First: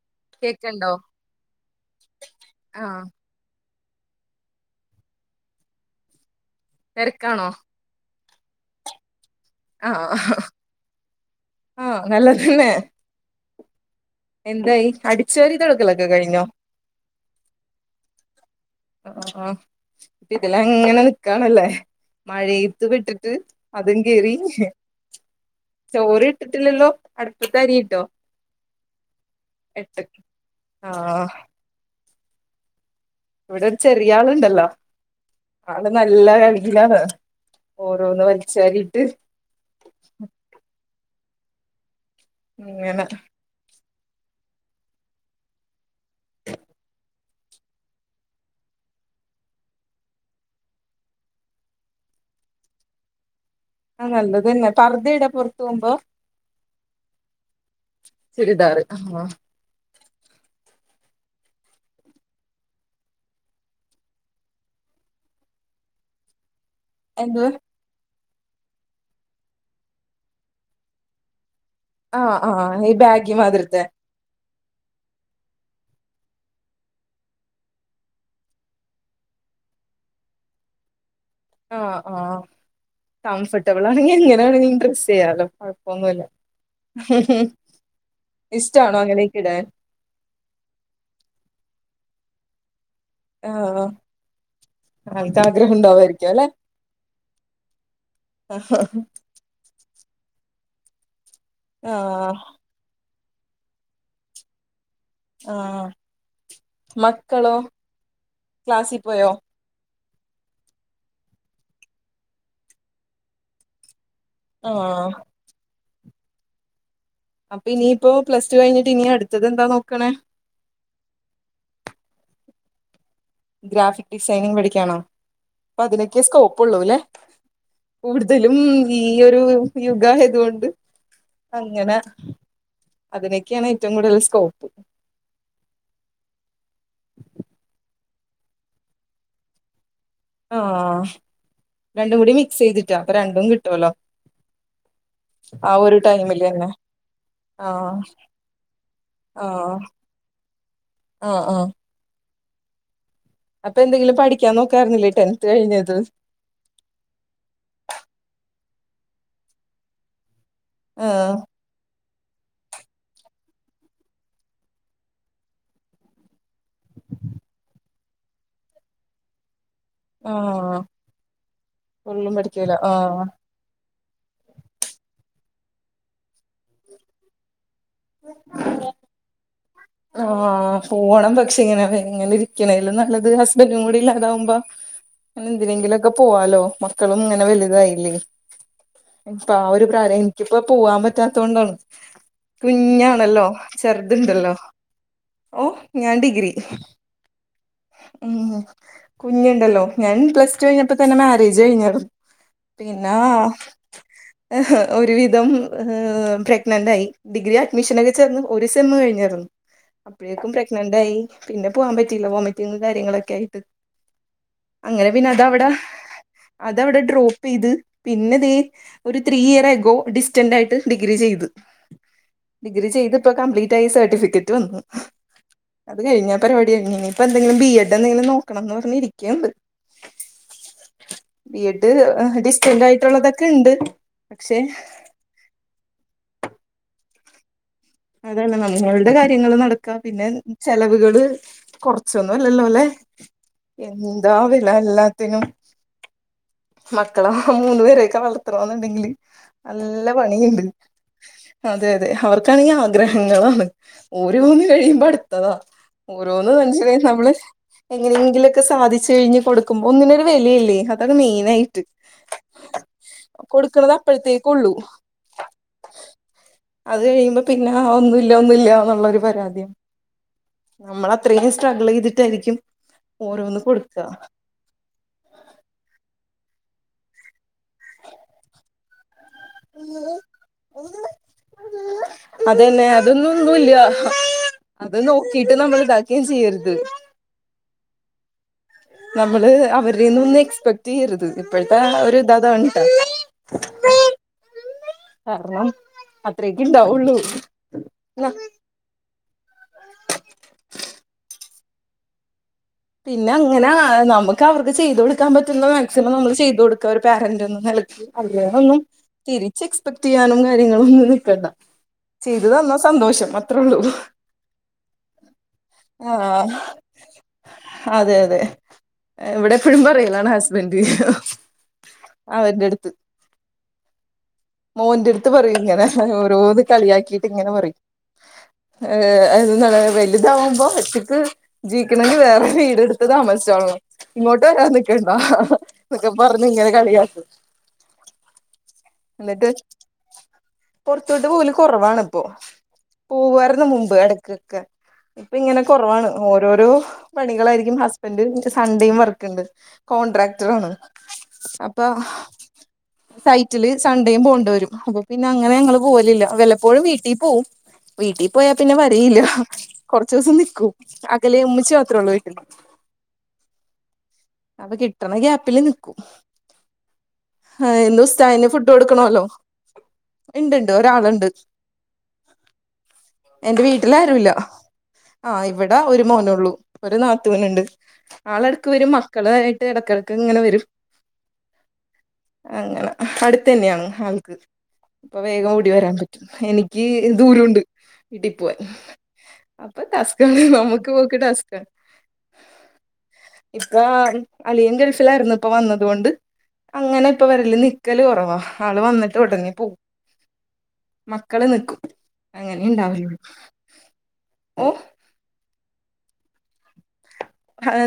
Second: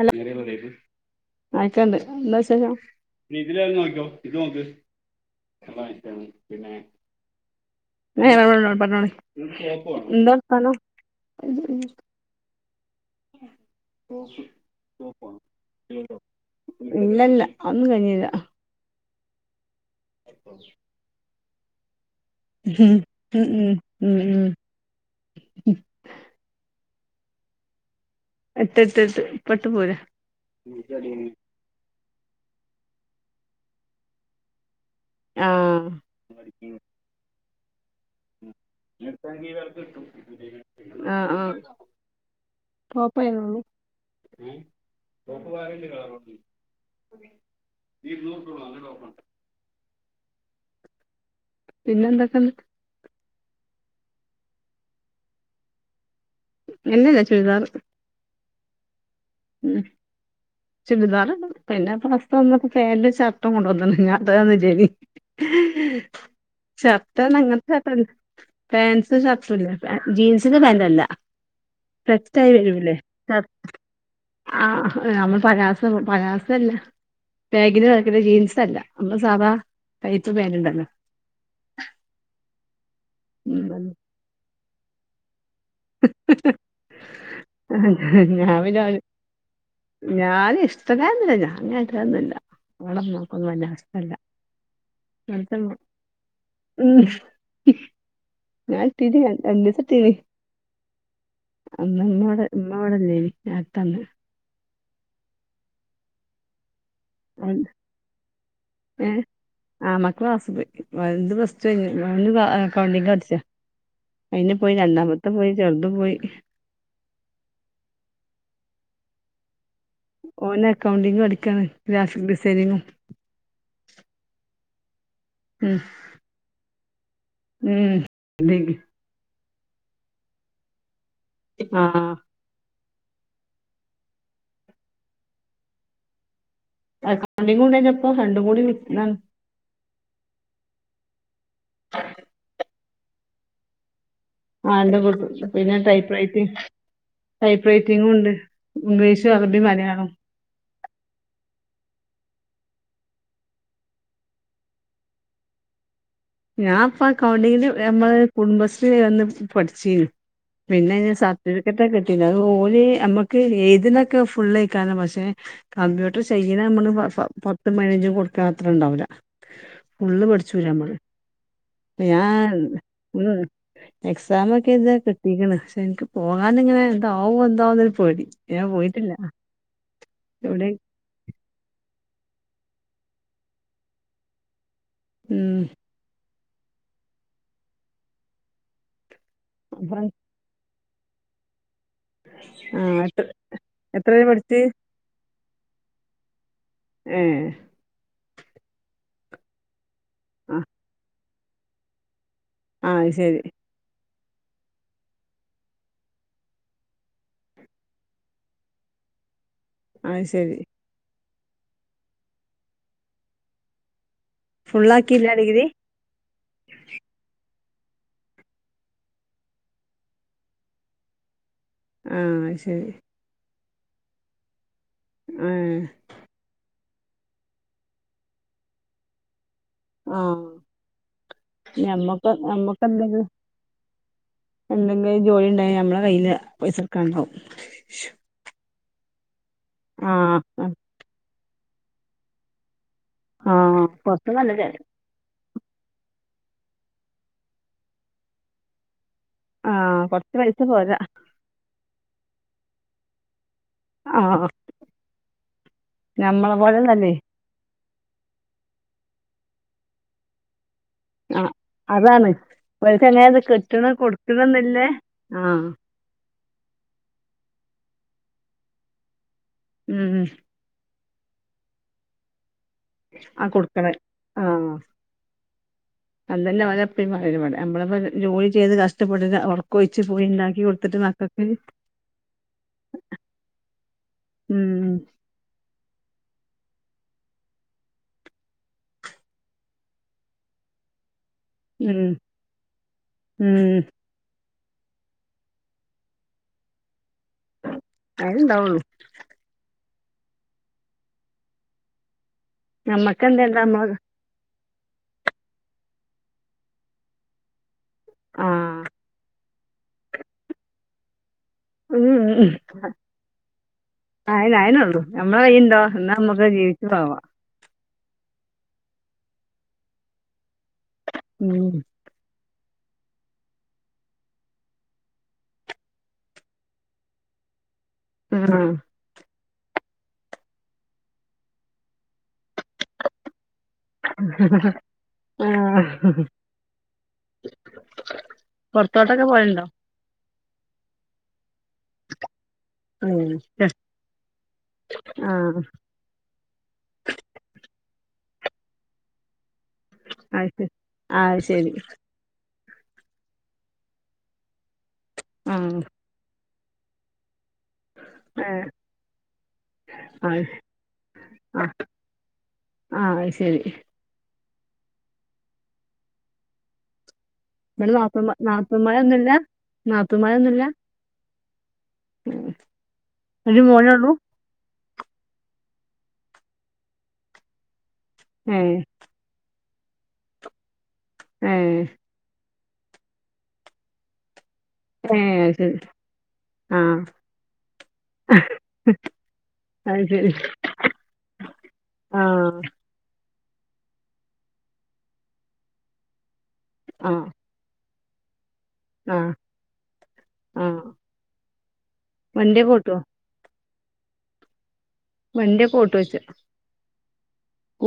അല്ല കേക്ക്ണ്ടോ കേക്കുന്നുണ്ട്എന്താ വിശേഷം? ആഹ് ഇനി ഇതിലേ വന്ന് നോക്കോ ഇത് നോക്ക് വെള്ളം നിക്കാണ് പിന്നെ. തിരക്കാണോ? [unintelligible] പറഞ്ഞോളീ ന്താർത്തനം? നല്ലത് തന്നെ. എന്തായി അടിച്ച് വാരി തുടക്കലൊക്കെ കഴിഞ്ഞോ? ഇല്ലല്ല അതൊന്നും കഴിഞ്ഞില്ല അഹ് അഹ് ആഹ് ഇതിലങ്ങനെ നിക്കാണല്ലേ. മഴയത്ത് ഉം വിട്ടിട്ട് ഉം ഉം അതും ഉം കേറി. ഉം ചോറ് ഇട്ടിട്ടില്ലല്ലോ അടുപ്പത്ത് അരിയിട്ടോ? ഇട്ട് ഇട്ട് ഇട്ട് ഇപ്പം ഇട്ട് പോരുവാ. എട്ടക്ക് ആഹ് ഇവിടെ ഒരു ചെറിയ ആളുണ്ടല്ലോ ആള് ആഹ് നല്ല കളിയിലാണ്. ഓരോന്ന് വലിച്ച് വാരിയിട്ട്. ഈവർക്കിട്ടും [inaudible] ആഹ് ആഹ് ഇങ്ങനെ കൊപ്പായന്നൊള്ളൂ. ഉം തുത്തുവാരിയില്ലേ കളർ നോക്കി. ഈ ബ്ലൂ നല്ല ടോപ്പുണ്ട്. പിന്നെ എന്തൊക്കെയുണ്ട്. ആ നല്ലത് തന്നെ പർദ്ദ ഇടുക പുറത്ത് പോകുമ്പോ? ഇല്ലില്ലാ ചുരിദാറ്. ചുരിദാറ് ആഹ്. ഉം. ചുരിദാറിടും പിന്നെ പുറത്ത് വന്ന പാന്റും ഷർട്ടും കൊണ്ടുവന്ന് ഞാൻ ഇടുകാന് വിചേരിക്കും. ഷർട്ട് പറഞ്ഞാ എന്തുവാ അങ്ങനത്തെ [unintelligible] പാൻറ്സും ഷർട്ടും ഇല്ല ജീൻസിന്റെ പാൻറ് അല്ല. ആഹ് സെറ്റായി ആഹ് ഈ വരൂല്ലേ ബാഗി ഷർ മാതിരത്തെ ആഹ് നമ്മള് പാലസോ പാലാസ അല്ല. ബാഗിന് മാതിരിത്തെ ജീൻസ് അല്ല നമ്മള് സാധാ [unintelligible] പാന്റ്റുണ്ടല്ലോ. ആഹ് ആഹ് കംഫോർട്ടബിൾ ആണെങ്കിൽ എങ്ങനെവെണെങ്കിലും ഡ്രസ്സ് ചെയ്യാലോ. ഒന്നുംല്ല ഇഷ്ടാണോ അങ്ങനെക്കിടാൻ ഞാന് ഇഷ്ടല്ലായൊന്നുല്ല ഞാ അങ്ങനെ ഇടലൊന്നുല്ല ഇങ്ങളൊന്നു [unintelligible] ആഹ് അവസ്ഥല്ല അനക്ക് ആഗ്രഹം ഉണ്ടാവായിരിക്കും അല്ലെ [unintelligible] ഞാൻ ഇട്ടീനി ര രണ്ടീസട്ടീനി അന്ന് ആഹ് ഇമ്മവടെ ഇമ്മവടെല്ലേനി ഞാ ഇട്ടന്ന് ആഹ് മ ഓന് ഏഹ് ആഹ് മക്കളാസ്സ് പോയി വല്ത് പ്ലസ്ടു കഴിഞ്ഞ് [unintelligible] അക്കൗണ്ടിങ്ങഠ്ച്ച അയിന് പോയി ആഹ് രണ്ടാമത്തെ പോയി ചെറുതും പോയി അപ്പൊ ഇനിയിപ്പോ പ്ലസ് ടു കഴിഞ്ഞിട്ട് ഇനി അടുത്തത് എന്താ നോക്കണേ ഓന് അക്കൗണ്ടിംഗ് പഠിക്കാണ് [unintelligible] ഡിസൈനിങ്ങും ഗ്രാഫിക് ഡിസൈനിംഗ് പഠിക്ക്യാണോ ഉം ഇപ്പതിനൊക്കെ സ്കോപ്പുള്ളൂല്ലേ ഉം കൂടുതലും ഡിഗ്രി ഈയൊരു യുഗായത് കൊണ്ട് അങ്ങനെ ആഹ് അതിനൊക്ക്യാണ് ഏറ്റവും കൂടുതല് സ്കോപ്പ് ആഹ് ഹണിമൂണ് കഴിഞ്ഞപ്പം രണ്ടും കൂടി വിര്ന്നാണ്. ആഹ് രണ്ടും കൂടി മിക്സെയ്തിട്ടാ അപ്പൊ രണ്ടും കിട്ടോല്ലോ ആഹ് [unintelligible] പിന്നെ ടൈപ്രൈറ്റിംഗ്. തന്നെ ടൈപ്പ് ആഹ് റൈറ്റിങ്ങുണ്ട് ഇംഗ്ലീഷ് അറബി ആഹ് മലയാളം ആഹ് ആഹ് അപ്പ എന്തെങ്കിലും പഠിക്ക്യാൻ നോക്കാരുന്നില്ലേ ടെൻത് കഴിഞ്ഞത് ഞാൻ ഇപ്പ അക്കൗണ്ടിങ്ങില് ഏഹ് ഞമ്മളെ കുടുംബശ്രീ വഴി വന്ന് പഠിച്ചീനി പിന്നെ ഞാൻ ആഹ് സർട്ടിഫി [unintelligible] കിട്ടീന് അത് ഓല് അമ്മക്ക് എയ്ത് ന്നൊക്കെ ഫുള്ളേക്കാരം പക്ഷെ.. കമ്പ്യൂട്ടർ ചെയ്യ്ന ഞമ്മള് പ പ പത്തും പയിനഞ്ചും കൊടുത്താ അത്രണ്ടാവൂല ഫുള്ള് പഠിച്ചൂല ആഹ് ഞമ്മള് പ്പ ഒന്നും ഞാൻ പഠിക്കൂല ആഹ് ഉം എക്സാമൊക്കെ എയ്തിയത് കിട്ടിക്ക്ണ് പക്ഷെ ഇന്ക്ക് പോകാന്ങ്ങനെ എന്താവും എന്താവുന്നൊര് പേടി ഞാൻ പോയിട്ടില്ല ആഹ് ആഹ് പോണം പക്ഷേ ഇങ്ങനാവു ഇങ്ങനെ ഇരിക്കണേലും നല്ലത് ഹസ്ബന്റുക്കൂടി ഇല്ലാതാവുമ്പം [unintelligible] ഉം എന്തിനേങ്കിലൊക്ക പോവാലോ മക്കളും ങ്ങനെ വലുതായില്ലേ ഇപ്പ ആ ഒരു കാര്യെ ആഹ് ഇൻക്കിപ്പോ പോവാൻ പറ്റാതോണ്ടാണ് എത്ര കുഞ്ഞാണല്ലോ എത്ര വരെ ചെറ്ത്ണ്ടല്ലോ പഠിച്ച് ഓഹ് ഞാൻ ഡിഗ്രി ഏഹ് ഉം കുഞ്ഞ്ണ്ടല്ലോ ഞാൻ പ്ലസ്ടു ആഹ് കഴിഞ്ഞപ്പതന്നെ മാരേജ് കഴിഞ്ഞാര്ന്നു ആഹ് അത് പിന്നാ ശരി ഒരുവിധം ഏഹ് പ്രഗ്നന്റായി ഡിഗ്രി അഡ്മിഷനൊക്കെ ചേർന്ന് ഒരു സെമ്മ് കഴിഞ്ഞാരും അത് അപ്പഴേക്കും ശരി പ്രഗ്നന്റായി പിന്നെ പോവാൻ പറ്റിയില്ല വോമിറ്റിങും കാര്യങ്ങളൊക്കെ ആയിട്ട് അങ്ങനെ പിന്നെ ഫുള്ളാക്കിയില്ല ഡിഗ്രി അതവ്ടെ അതവ്ടെ ഡ്രോപ്പെയ്ത് പിന്നെ ദേ ഒരു ത്രീ ഇയർ എഗോ ഡിസ്റ്റന്റായിട്ട് ഡിഗ്രി ചെയ്ത് ആഹ് അത് ശരി ഡിഗ്രി ചെയ്ത്പ്പോ കംപ്ലീറ്റായി സർട്ടിഫിക്കറ്റ് വന്നു ഉം അത് കഴിഞ്ഞ് ആ പരിപാടി കഴിഞ്ഞ് ഇനിയിപ്പന്തെങ്കിലും ബി എഡ് എന്തെങ്കിലും നോക്കണംന്ന് പറഞ്ഞ് ഇരിക്ക്ണ്ട് ആഹ് ബി എഡ് ഞമ്മക്ക് ഏഹ് ഞമ്മക്ക് ഡിസ്റ്റന്റായിട്ടുള്ളതൊക്കെ ഇണ്ട് പക്ഷേ ന്തെങ്കിലും ജോലിണ്ടായ അമ്മളെ കയ്യില് പൈസട്ക്കാണ്ടാവും. അതാണ് നമ്മള്ടെ കാര്യങ്ങള് നടക്കാ പിന്നെ ഉം ആഹ് ഉം ചെലവുകള് കൊറ സുന്നുംല്ലല്ലോ ല്ലെ ആഹ് കൊറച്ച് നല്ല ചെ എന്താവില എല്ലാത്തിനും. മക്കളെ മൂന്നു പേരൊക്കെ വളർത്തണോന്ന്ണ്ടെങ്കില് ആഹ് നല്ല കൊറച്ച് പൈസ പണിയിണ്ട് പോരാ അതെ അതെ അവർക്കാണെങ്കി ആഗ്രഹങ്ങളാണ് ആഹ് ഓരോന്ന് കഴിയുമ്പോ അട്ത്തതാ ഓരോന്ന് ഞമ്മളെ [unintelligible] പോലെന്നല്ലേ നമ്മള് എങ്ങനെങ്കിലൊക്കെ സാധിച്ചഴിഞ്ഞ് കൊടുക്കും ഒന്നിനൊരു വെലയില്ലേ അതാണ് മെയിനായിട്ട് ഇവല്ക്കെങ്ങേത് കിട്ട്ണ് കൊടുക്കണത് അപ്പോഴത്തേക്കുള്ളൂ കൊടുക്ക്ണ്ന്ന്ല്ലെ ആഹ് അത് കഴിയുമ്പോ പിന്നാ ഒന്നുല്ല ഒന്നുല്ലാന്നുള്ളൊരു പരാതിയാ ഉം നമ്മള അത്രേം സ്ട്രഗിളെയ്തിട്ടായിരിക്കും. ആ കൊടുക്കണ് ആഹ് അതന്നേ ഓലെപ്പഴും പറയല്ബടെ നമ്മളപ്പോ ജോലി ചെയ്ത് കഷ്ടപ്പെടുക. ഒറക്കൊഴിച്ച് പോയി ണ്ടാക്കി കൊടുത്തിട്ട് മക്കക്ക് അതന്നെ അതൊന്നും ഒന്നുംല്ല്യ ഉം അത് നോകീട്ട് നമ്മൾ ഇതാക്കേം ചെയ്യരുത് നമ്മള് അവര്ടെന്ന് ഒന്നും എക്സ്പെക്റ്റെയ്യരുത് ഇപ്പോഴത്തെ ഉം ഒരു ത് താണ് ട്ടോ ഉം കാരണം അത്രേക്ക് ണ്ടാകൊള്ളൂ അയിന് ണ്ടാവൊള്ളൂ. പിന്നെ ഞമ്മക്കെന്തേ അങ്ങനെ നമ്മളെ നമക്ക് അവർക്ക് ചെയ്ത് കൊടുക്കാൻ പറ്റുന്ന മാക്സിമം നമ്മള് ചെയ്ത് കൊട്ക ഒരു പാരൻറ് ന്ന നിലക്ക അല്ലതൊന്നും ആഹ് തിരിച്ച് എക്സ്പെക്ട് ചെയ്യാനും കാര്യങ്ങളൊന്നും നിക്കണ്ട. ഉം ചെയ്തുതന്നാ സന്തോഷം അത്രള്ളൂ. അയനെ അയനൊളു ഞമ്മളെ കൈയുണ്ടോ ന്നാ നമ്മക്ക് ജീവിച്ച് പോവാ. ആ അതെ അതെ ഇവിടെ എപ്പഴും പറയ്ണ് ആണ് ഹസ്ബന്റ്. ഉം. അവന്റെടുത്ത്. മോന്റെടുത്ത് പറയും ഇങ്ങനെ ഓരോന്ന് കളിയാക്കിട്ട് ഇങ്ങനെ പറയും. ആഹ് ഏഹ് എന്താണ് വലുതാവുമ്പോ ഒറ്റയ്ക്ക് ജീവിക്കണെങ്കിൽ വേറെ വീടെടുത്ത് താമസിച്ചോളണം. ഇങ്ങോട്ട് വരാൻനിക്കണ്ടന്നൊക്കെ ആഹ് പറഞ് ഇങ്ങനെ കളിയാ ക്കെ പോലണ്ടോ. പൊറത്തോട്ടൊവല് കൊറാവാണിപ്പൊ. ഉം പോവാർന്ന് മുമ്പ് എടക്കൊക്കെ ഇപ്പൊ ആഹ് ഇങ്ങനെ കൊറവാണ്. ഓരോരോ പണികളായിരിക്കും ഹസ്ബന്റ് സൺഡേയും വർക്കിണ്ട്. അത് ശരി കോൻട്രാക്ടറാണ് ആ അത് ശരി അപ്പൊ. റ്റില് സൺണ്ടേയും പോണ്ടരും അപ്പൊ പിന്നെ അങ്ങനെ ഞങ്ങള് ആഹ് പോകലില്ല വല്ലപ്പോഴും വീട്ടീ പോവും. വീട്ടീ പോയാ ഏഹ് പിന്നെ വരെല്ല. കൊറച്ചുസം അത് നിക്കും അകലേ ആഹ് ഉമ്മിച്ചി മാത്രള്ളൂ വീട്ടില്. ആഹ് അഹ്ശരി. അപ്പ കിട്ടണഗ്യാപ്പില്നിക്കും. ആഹ് ഇവടെ ഇന്ന് നാത്തൂൻമാ ഉസ്താദിന് ഫുഡ് കൊടുക്കണല്ലോ നാത്തൂൻമാരൊന്നുല്ല ഇണ്ട്ണ്ട് ഒരാള്ണ്ട്. മ്ഹ്. എന്റെ വീട്ടിലാരുല്ല. ആഹ് ഇവിടെ ഒരു മോനൊള്ളൂ ഒരു നാത്തുനിണ്ട് ആളെട്ക്ക് ഏഹ് വരും മ ക്കളായിട്ട് എടക്കെടക്ക് ഇങ്ങനെ വരും. ഏഹ്. അങ്ങനെ അടുത്തന്നെയാണ് ആൾക്ക്. ഏ അപ്പൊ വേഗം അത് ഓടി ശരി വരാൻ പറ്റും ആ എനിക്ക് ദൂരുണ്ട് വീട്ടിപോവാൻ. അപ്പൊ അത് ടാസ്കാണ് നമക്ക് പോക്ക് ടാസ്ക. ആഹ്. ആ അളിയൻ ഗൾഫിലായിരുന്നു ഇപ്പ വന്നത്കൊണ്ട് അങ്ങനെ ആ ഇപ്പവരല് നിക്കല് കൊറവാ. ആള് ആ വന്നിട്ട് ഒടനെ പോവും. ആ മക്കള് നിക്കും വണ്ടി കൂട്ടോ അങ്ങനെണ്ടാവല് ഓഹ്. വന്റെ ഫോട്ടോ വെച്ച്.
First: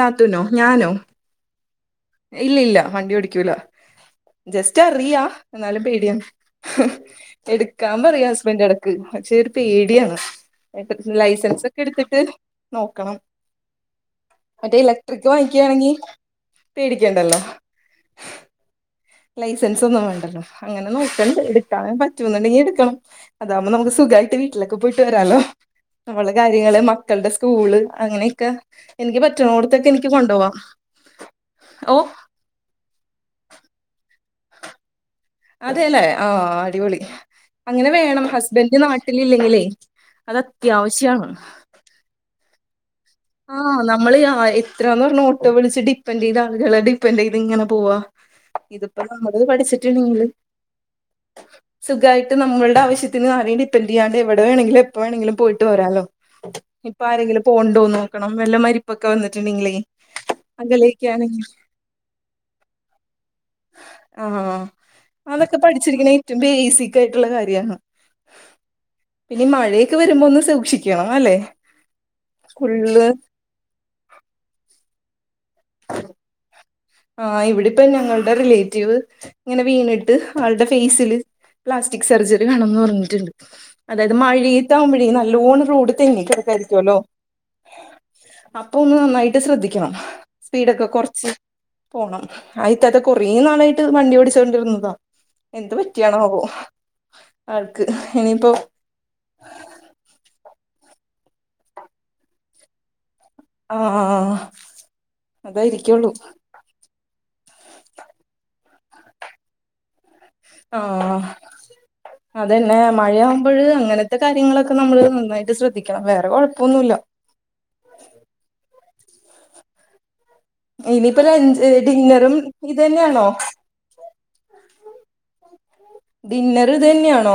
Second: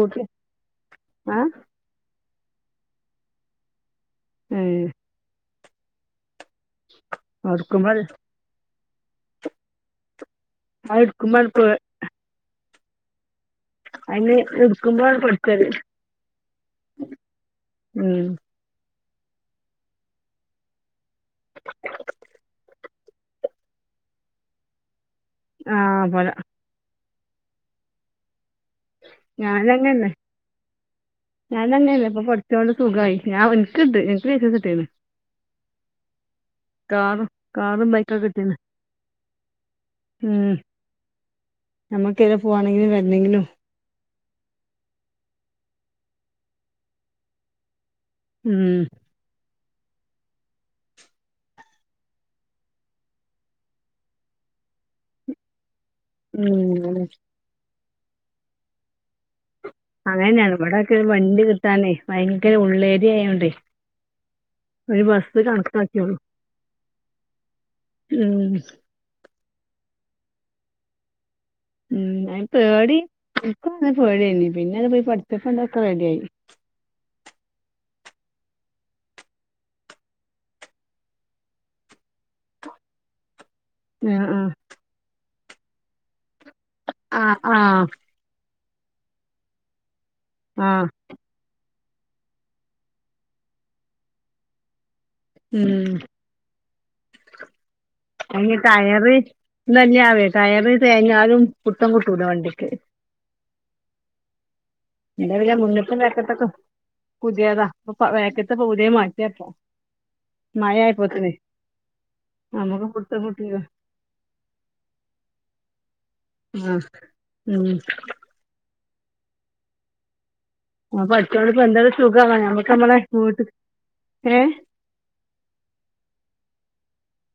നത്തൂനോ ഞാനോ. ആഹ്. ഇല്ല ഇല്ല വണ്ടി ഓടിക്കൂല ഏ ജസ്റ്റ് അറിയാ ന്നാലും പേടിയാണ്. എടുക്കുമ്പോ എടുക്കാൻ അത് പറയും ഹസ്ബന്റ് എടക്ക് പക്ഷെ ഒരു പേടിയാണ്. എടുക്കുമ്പോ ലൈസൻസ് ഒക്കെ എടുത്തിട്ട് നോക്കണം. അതിന് മറ്റേ എടുക്കുമ്പോഴാണ് ഇലക്ട്രിക് പഠിച്ചത് വാങ്ങിക്കാണെങ്കി പേടിക്കണ്ടല്ലോ. ഉം. ലൈസൻസ് ഒന്നും വേണ്ടല്ലോ അങ്ങനെ നോക്കണ്ട് എടുക്കാൻ പറ്റുന്നുണ്ടെങ്കിഎടുക്കണം. അതാവുമ്പൊ നമുക്ക് സുഖായിട്ട് വീട്ടിലൊക്കെ പോയിട്ട് വരാലോ. ആ പോലെ നമ്മളെ കാര്യങ്ങള് മക്കള്ടെ സ്കൂള് അങ്ങനെയൊക്കെ. എനിക്ക് പറ്റുണോട്ത്തൊക്കെ ഞാനങ്ങന്നെ എനിക്ക് കൊണ്ടോവാ ഓ. ഇ സുഖായി ഞാൻ എൻക്ക്ണ്ട് ഇനിക്ക് ലൈസൻസ് കിട്ടീൻ അതെല്ലേ ആഹ് അടിപൊളി. കാറും അങ്ങനെ ബൈക്കൊക്കെ വേണം കിട്ടീണ് ഹസ്ബൻഡ് നാട്ടിലില്ലെങ്കിലേ അത് അത്യാവശ്യാണ്. ഞമക്ക് എടെ പോവാണെങ്കിലും വരണെങ്കിലും. ആഹ് നമ്മള് അഹ് എത്രാന്ന് പർഞ്ഞാ ഓട്ടോ വിളിച്ച് ഡിപ്പന്റൈത് ആളുകളെ ഡിപ്പന്റൈത്ങ്ങനെ പോവാ. ഉം ഇതിപ്പോ നമ്മളത് പഠിച്ചിട്ട്ണ്ടങ്കിൽ. [inaudible] സുഖായിട്ട് നമ്മൾടെ ആവ്ശ്യത്തിന് ആരെയും ഡിപ്പെന്റെയ്യാണ്ട് എവ്ടെ വേണെങ്കിലും എപ്പൊ വേണെങ്കിലും പോയിട്ട് വരാലൊ. ഉം ഇപ്പൊ ആരെങ്കിലും പോവ്ണ്ടോ നോക്കണം വല്ല മരിപ്പൊക്കെ വന്നിട്ട്ണ്ടെങ്കിലേ. അങ്ങനന്നേണ് ഇവ്ടൊക്കെ വണ്ടി കിട്ടാനേ വൈങ്കര ഉള്ളേരിയായോണ്ടേ. ആഹ് അതൊക്കെ പഠിച്ചിരിക്ക്ണ കണക്കാക്കിയോളൂ ഏറ്റവും ബേസികായിട്ടുള്ള കാര്യാ. ഹ്മ്. പിന്നീ മഴയൊക്കെ വരുമ്പോ ഒന്ന് സൂക്ഷിക്കണം അല്ലേ. ഹ്മ് ഐൻ പേടി ഇന്ക്കും ല്ല പേടിയേനി പിന്നെ അത് പോയി പട്ച്ചപ്പണ്ടൊക്കെ റെഡിആയി. ആഹ് ഇവിടെപ്പ ഞങ്ങള്ടെ റിലേറ്റീവ്. ഇങ്ങനെ വീണിട്ട് ആള്ടെ ഫേസില് പ്ലാസ്റ്റിക് സർജറി വേണംന്ന് പർഞ്ഞിട്ട്ണ്ട്. അതായത് ആഹ് ആഹ് മഴീത്താവുമ്പോഴേ നല്ലോണ്ണം റോഡ് തെന്നിക്കെടക്കായിര്ക്കും. ആഹ് ആഹ്. അപ്പൊ ഒന്ന് നന്നായിട്ട് ശ്രദ്ധിക്കണം ഹ് സ്പീഡൊക്കെ ആഹ് കൊറച്ച്. പോണം ആ ഇത്താത്ത കൊറേ നാളായിട്ട് വണ്ടി ഓടിച്ചോണ്ടിര്ന്നതാ. എന്ത് ഉം പറ്റിയാണോവോ ആൾക്ക്. ഇനിയിപ്പോ അയ്ന് ടയറ് തെന്ന്യാവുഎ ടയർ തേഞ്ഞാലും പുട്ത്തം കിട്ടൂല വണ്ടിക്ക്. ആഹ് ആഹ്. എന്റെ പിന്നെ മുന്ന്ത്തും അതായിരിക്കുള്ളൂ ബേക്ക്ത്തൊക്കെ പുത്യേതാ അപ്പൊ വേക്ക്ത്തപ്പൊ പുത്യേ മാറ്റിയാപ്പം. ആഹ് മയായപ്പോത്ത്ന്. അതന്നെ മഴയാവുമ്പഴ് അങ്ങനെത്തെ കാര്യങ്ങളൊക്കെ നമ്മള് നന്നായിട്ട് ശ്രദ്ധിക്കണം വേറെ ആഹ് കൊഴപ്പന്നുല്ല. ഉം. അപ്പൊ ഇനിയിപ്പ പഠിച്ചോണ്ട് ലഞ്ച് ഇപ്പ ഹ് എന്തൊരു സുഖാ ഡിന്നറും ഞമ്മക്ക് ഞമ്മളെ ഇതന്ന്യാണോ? വീട്ട്ക്ക് ഏഹ് ഡിന്നർ ഇതന്ന്യാണോ?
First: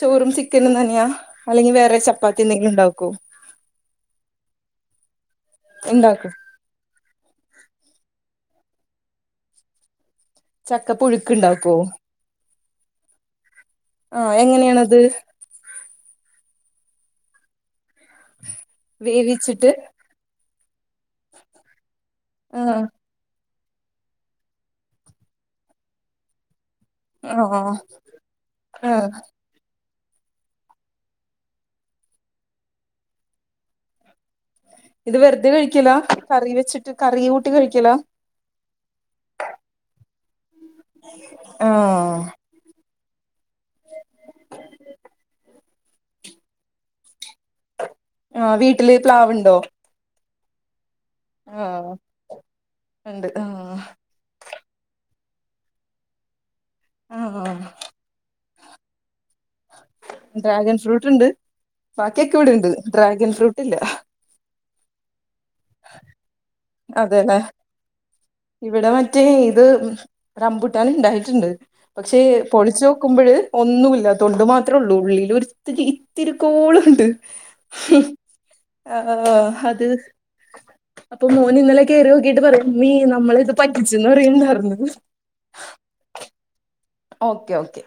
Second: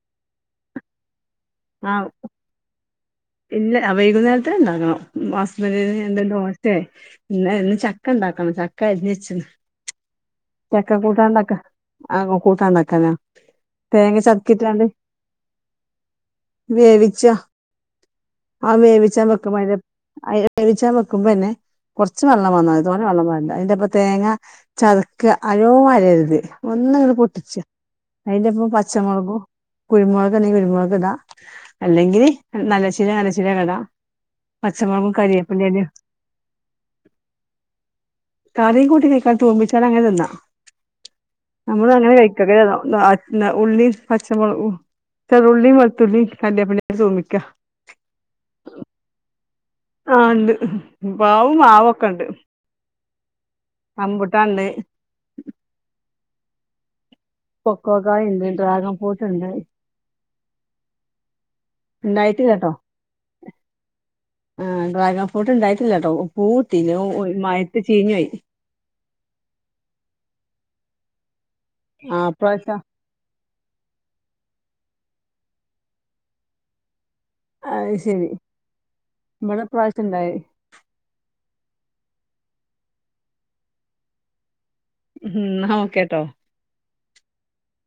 ചോറും ചിക്കനും തന്നെയാ അല്ലെങ്കി വേറെ ആഹ് ചപ്പാത്തി എന്തെങ്കിലും ഇണ്ടാക്കോ? ഇല്ല ആ വൈകുന്നേര്ത്തിന് ഇണ്ടാക്കണം ഹസ്ബന്റിന് ഉണ്ടാക്കും ഞെന്തെലും ഓ. ദേ ഇന്നേ ഇന്ന് ചക്ക ഇണ്ടാക്കണം ചക്ക അരിഞ്ഞ്ച്ച്ണ്. ചക്ക പുഴുക്ക് കൂട്ടാണ്ടാക്കാ ഉണ്ടാക്കുവോ ആ കൂട്ടാണ്ടാക്കാനൊ തേങ്ങ ആ ചത്ക്കിയിട്ടാണ്ട്. എങ്ങനെയാണത് വേവിച്ച്അ ആ വേവിച്ചേമ്പക്കം വേവിച്ചിട്ട് അയ്. അയ്നെ വേവിച്ചാ വെക്കുമ്പോന്നെ കൊർച്ച് വെള്ളം ആ പാർന്ന മതി തോനെ വെള്ളം പാരണ്ട അയ്ന്റൊപ്പ. തേങ്ങ ചതക്ക നല്ലോ അരര്ത്. ഒന്ന്ങ്ങട് ആ പൊട്ടിച്ച അയ്ന്റൊപ്പം ആ പച്ചമൊള്കും. കുരുമുളക് ആണെങ്കി കുരുമുളക് ഇടാ അല്ലെങ്കിൽ നല്ല ചിരകാണെ നല്ലച്ചിരകെടാ. ഇത് വെറുത കൈക്കലാ കറി വെച്ചിട്ട് കറി കൂട്ടി കൈക്കലാ. കറിം കൂട്ടി കയ്ക്കാ തൂമിച്ചാതെ അങ്ങനെ തിന്നാ ആ നമ്മള് അങ്ങനെ കയ്ക്. [unintelligible] ഉള്ളി പച്ചമോള്കും. ചെറുള്ളീം വെൾത്തുള്ളീം കാര്യേപ്പ്ന്റെലിം തൂമിക്കാ. ആഹ് വീട്ടില് പ്ലാവ്ണ്ടോ? ആഹ് ഇണ്ട് പ്ലാവും മാവൊക്കെ ഇണ്ട്. ഇണ്ട് ആഹ്. അമ്പുട്ടാണ്ട്. ആഹാ [unintelligible] കൊഗായിണ്ട് ഡ്രാഗൻ ഫു. [unintelligible] ഡ്രാഗൻ ഫ്രൂട്ട്ണ്ട് ബാക്കിയൊക്കെ ഇവിടെണ്ട് ഡ്രാഗൻ ഫ്രൂട്ട് ഇല്ല. ആഹ് ഡ്രാഗൺ ഫ്രൂട്ട് ഇണ്ടായ്ട്ട്ല്ലട്ടോ പൂവ് ഇട്ടീനി അഹ് അതെ ഉ മയയത്ത് ചീഞ്ഞുപോയി ഇവിടെ മറ്റേ ഇത് റംബൂട്ടാന് ഇണ്ടായ്ട്ട്ണ്ട് പക്ഷേ ആ ഇപ്രാവശ്യം പൊളിച്ചോ- ക്കുമ്പോഴ് ഒന്നുല്ല തൊണ്ട് മാത്രുള്ളൂ ഉള്ളിൽ ഒരിത്തിരി ഇത്തിരിക്കോളുണ്ട്. അത് ശരി ആഹ് ഇവിടെ അത് ഇപ്രാവശ്യം ഉണ്ടായി അപ്പൊ മോന് ഇന്നലെ കയറി നോക്കിട്ട് പറയാ മമ്മി നമ്മളെ ഇത് പറ്റിച്ചന്ന് പറയണ്ടായിരുന്നു. ഉം എന്നാ ഓക്കേട്ടോ. Okay okay.